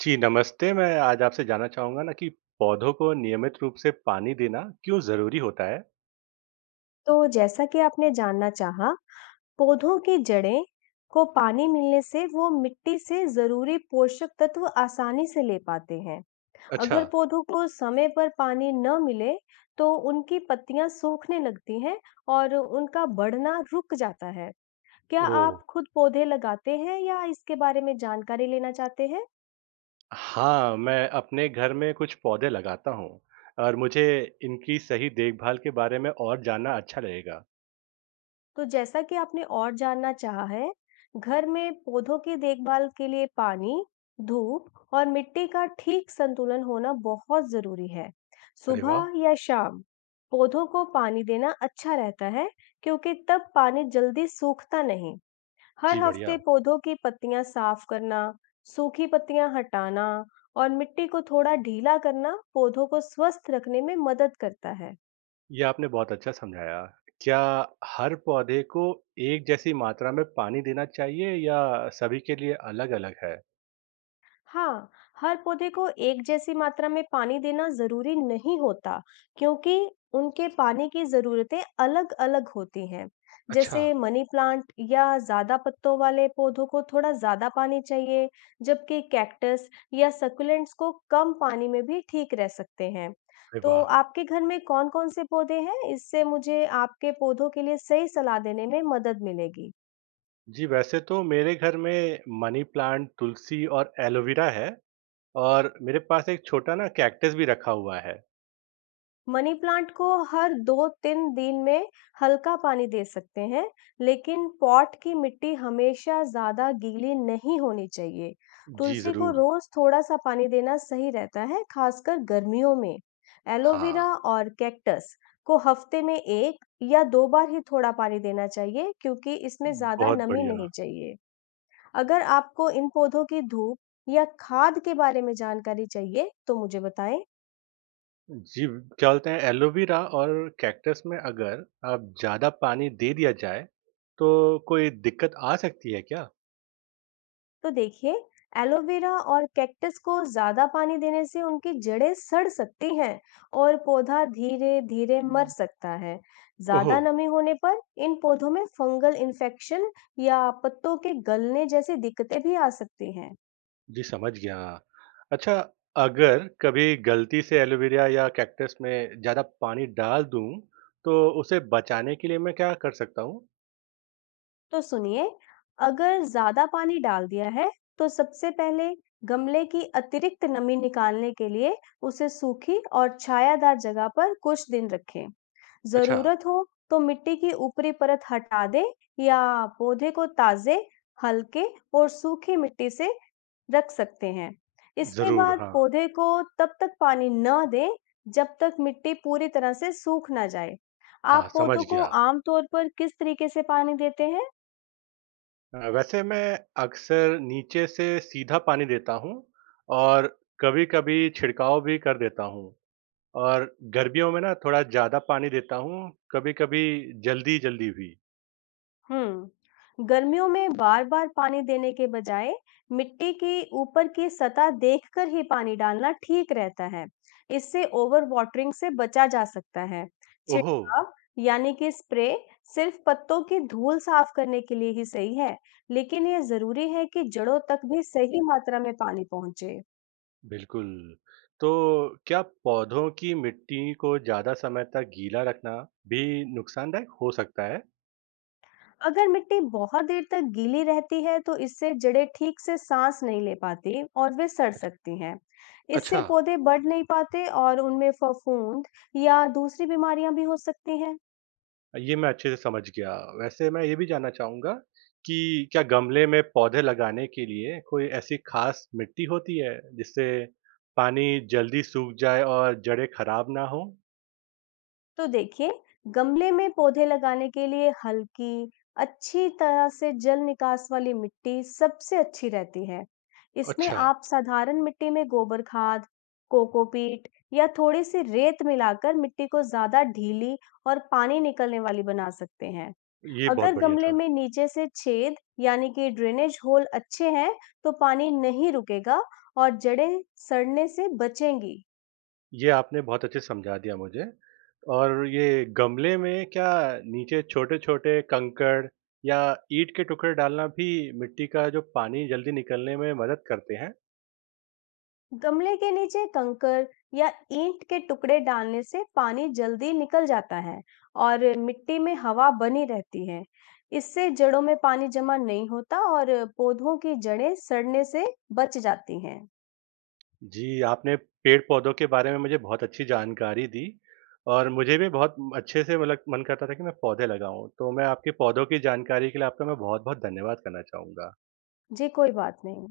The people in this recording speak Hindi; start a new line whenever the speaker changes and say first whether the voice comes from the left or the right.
right: जी, नमस्ते। मैं आज आपसे जानना चाहूँगा ना कि पौधों को नियमित रूप से पानी देना क्यों ज़रूरी होता है?
left: तो जैसा कि आपने जानना चाहा, पौधों की जड़ें को पानी मिलने से वो मिट्टी से जरूरी पोषक तत्व आसानी से ले पाते हैं।
right: अच्छा।
left: अगर पौधों को समय पर पानी न मिले, तो उनकी पत्तियां सूखने लगती हैं और उनका बढ़ना रुक जाता है। क्या
right: ओह!
left: आप खुद पौधे लगाते हैं या इसके बारे में जानकारी लेना चाहते हैं?
right: हाँ, मैं अपने घर में कुछ पौधे लगाता हूँ और मुझे इनकी सही देखभाल के बारे में और जानना अच्छा लगेगा।
left: तो जैसा कि आपने और जानना चाहा है, घर में पौधों की देखभाल के लिए पानी, धूप और मिट्टी का ठीक संतुलन होना बहुत जरूरी है।
right: अरे वाह!
left: सुबह या शाम पौधों को पानी देना अच्छा रहता है, क्योंकि तब पानी जल्दी सूखता नहीं। हर
right: जी,
left: हफ्ते
right: बढ़िया।
left: पौधों की पत्तियां साफ करना, सूखी पत्तियां हटाना और मिट्टी को थोड़ा ढीला करना पौधों को स्वस्थ रखने में मदद करता है।
right: ये आपने बहुत अच्छा समझाया। क्या हर पौधे को एक जैसी मात्रा में पानी देना चाहिए या सभी के लिए अलग-अलग है?
left: हाँ, हर पौधे को एक जैसी मात्रा में पानी देना जरूरी नहीं होता, क्योंकि उनके पानी की जरूरतें अलग-अलग होती हैं।
right: अच्छा।
left: जैसे मनी प्लांट या ज्यादा पत्तों वाले पौधों को थोड़ा ज्यादा पानी चाहिए, जबकि कैक्टस या सकुलेंट्स को कम पानी में भी ठीक रह सकते हैं।
right: अरे
left: तो
right: वाह!
left: आपके घर में कौन-कौन से पौधे हैं? इससे मुझे आपके पौधों के लिए सही सलाह देने में मदद मिलेगी।
right: जी, वैसे तो मेरे घर में मनी प्लांट, तुलसी और एलोवेरा है और मेरे पास एक छोटा ना कैक्टस भी रखा हुआ है।
left: मनी प्लांट को हर 2-3 दिन में हल्का पानी दे सकते हैं, लेकिन पॉट की मिट्टी हमेशा ज्यादा गीली नहीं होनी चाहिए।
right: जी,
left: तुलसी को
right: ज़रूर।
left: रोज थोड़ा सा पानी देना सही रहता है, खासकर गर्मियों में।
right: हाँ,
left: एलोवेरा और कैक्टस को हफ्ते में 1 या 2 बार ही थोड़ा पानी देना चाहिए, क्योंकि इसमें ज्यादा
right: बहुत
left: नमी
right: बढ़िया।
left: नहीं चाहिए। अगर आपको इन पौधों की धूप या खाद के बारे में जानकारी चाहिए, तो मुझे बताएं।
right: जी, क्या बोलते हैं एलोवेरा और कैक्टस में अगर आप ज़्यादा पानी दे दिया जाए, तो कोई दिक्कत आ सकती है क्या?
left: तो देखिए, एलोवेरा और कैक्टस को ज्यादा पानी देने से उनकी जड़ें सड़ सकती हैं और पौधा धीरे धीरे मर सकता है।
right: ओह!
left: ज्यादा नमी होने पर इन पौधों में फंगल इन्फेक्शन या पत्तों के गलने जैसी दिक्कतें भी आ सकती हैं।
right: जी, समझ गया। अच्छा, अगर कभी गलती से एलोवेरा या कैक्टस में ज़्यादा पानी डाल दूँ, तो उसे बचाने के लिए मैं क्या कर सकता हूँ?
left: तो सुनिए, अगर ज्यादा पानी डाल दिया है, तो सबसे पहले गमले की अतिरिक्त नमी निकालने के लिए उसे सूखी और छायादार जगह पर कुछ दिन रखें।
right: अच्छा,
left: जरूरत हो तो मिट्टी की ऊपरी परत हटा दें या पौधे को ताजे, हल्के और सूखी मिट्टी से रख सकते हैं। इसके
right: ज़रूर,
left: बाद
right: हाँ।
left: पौधे को तब तक पानी न दें, जब तक मिट्टी पूरी तरह से सूख ना जाए।
right: हाँ,
left: आप
right: समझ
left: पौधों को
right: गया।
left: आमतौर पर किस तरीके से पानी देते हैं?
right: वैसे मैं अक्सर नीचे से सीधा पानी देता हूँ और कभी-कभी छिड़काव भी कर देता हूँ और गर्मियों में ना थोड़ा ज़्यादा पानी देता हूँ, कभी-कभी जल्दी-जल्दी भी।
left: गर्मियों में बार बार पानी देने के बजाय मिट्टी की ऊपर की सतह देखकर ही पानी डालना ठीक रहता है। इससे ओवर वाटरिंग से बचा जा सकता है।
right: ओहो!
left: छिड़काव यानी कि स्प्रे सिर्फ पत्तों की धूल साफ करने के लिए ही सही है, लेकिन यह जरूरी है कि जड़ों तक भी सही मात्रा में पानी पहुंचे।
right: बिल्कुल। तो क्या पौधों की मिट्टी को ज़्यादा समय तक गीला रखना भी नुकसानदायक हो सकता है?
left: अगर मिट्टी बहुत देर तक गीली रहती है, तो इससे जड़ें ठीक से सांस नहीं ले पाती और वे सड़ सकती हैं। इससे
right: अच्छा।
left: पौधे बढ़ नहीं पाते और उनमें फफूंद या दूसरी बीमारियां भी हो सकती हैं।
right: ये मैं अच्छे से समझ गया। वैसे मैं ये भी जानना चाहूँगा कि क्या गमले में पौधे लगाने के लिए कोई ऐसी खास मिट्टी होती है, जिससे पानी जल्दी सूख जाए और जड़ें खराब ना हों?
left: तो देखिए, गमले में पौधे लगाने के लिए हल्की, अच्छी तरह से जल निकास वाली मिट्टी सबसे अच्छी रहती है। इसमें
right: अच्छा,
left: आप साधारण मिट्टी में गोबर खाद, कोकोपीट या थोड़ी सी रेत मिलाकर मिट्टी को ज्यादा ढीली और पानी निकलने वाली बना सकते हैं।
right: ये बहुत
left: अगर
right: बढ़िया
left: गमले
right: था।
left: में नीचे से छेद यानी कि ड्रेनेज होल अच्छे हैं, तो पानी नहीं रुकेगा और जड़ें सड़ने से बचेंगी।
right: ये आपने बहुत अच्छे से समझा दिया मुझे। और ये गमले में क्या नीचे छोटे-छोटे कंकड़ या ईंट के टुकड़े डालना भी मिट्टी का जो पानी जल्दी निकलने में मदद करते हैं?
left: गमले के नीचे कंकर या ईंट के टुकड़े डालने से पानी जल्दी निकल जाता है और मिट्टी में हवा बनी रहती है। इससे जड़ों में पानी जमा नहीं होता और पौधों की जड़ें सड़ने से बच जाती हैं।
right: जी, आपने पेड़-पौधों के बारे में मुझे बहुत अच्छी जानकारी दी और मुझे भी बहुत अच्छे से मतलब मन करता था कि मैं पौधे लगाऊँ। तो मैं आपके पौधों की जानकारी के लिए आपका मैं बहुत-बहुत धन्यवाद करना चाहूँगा।
left: जी, कोई बात नहीं।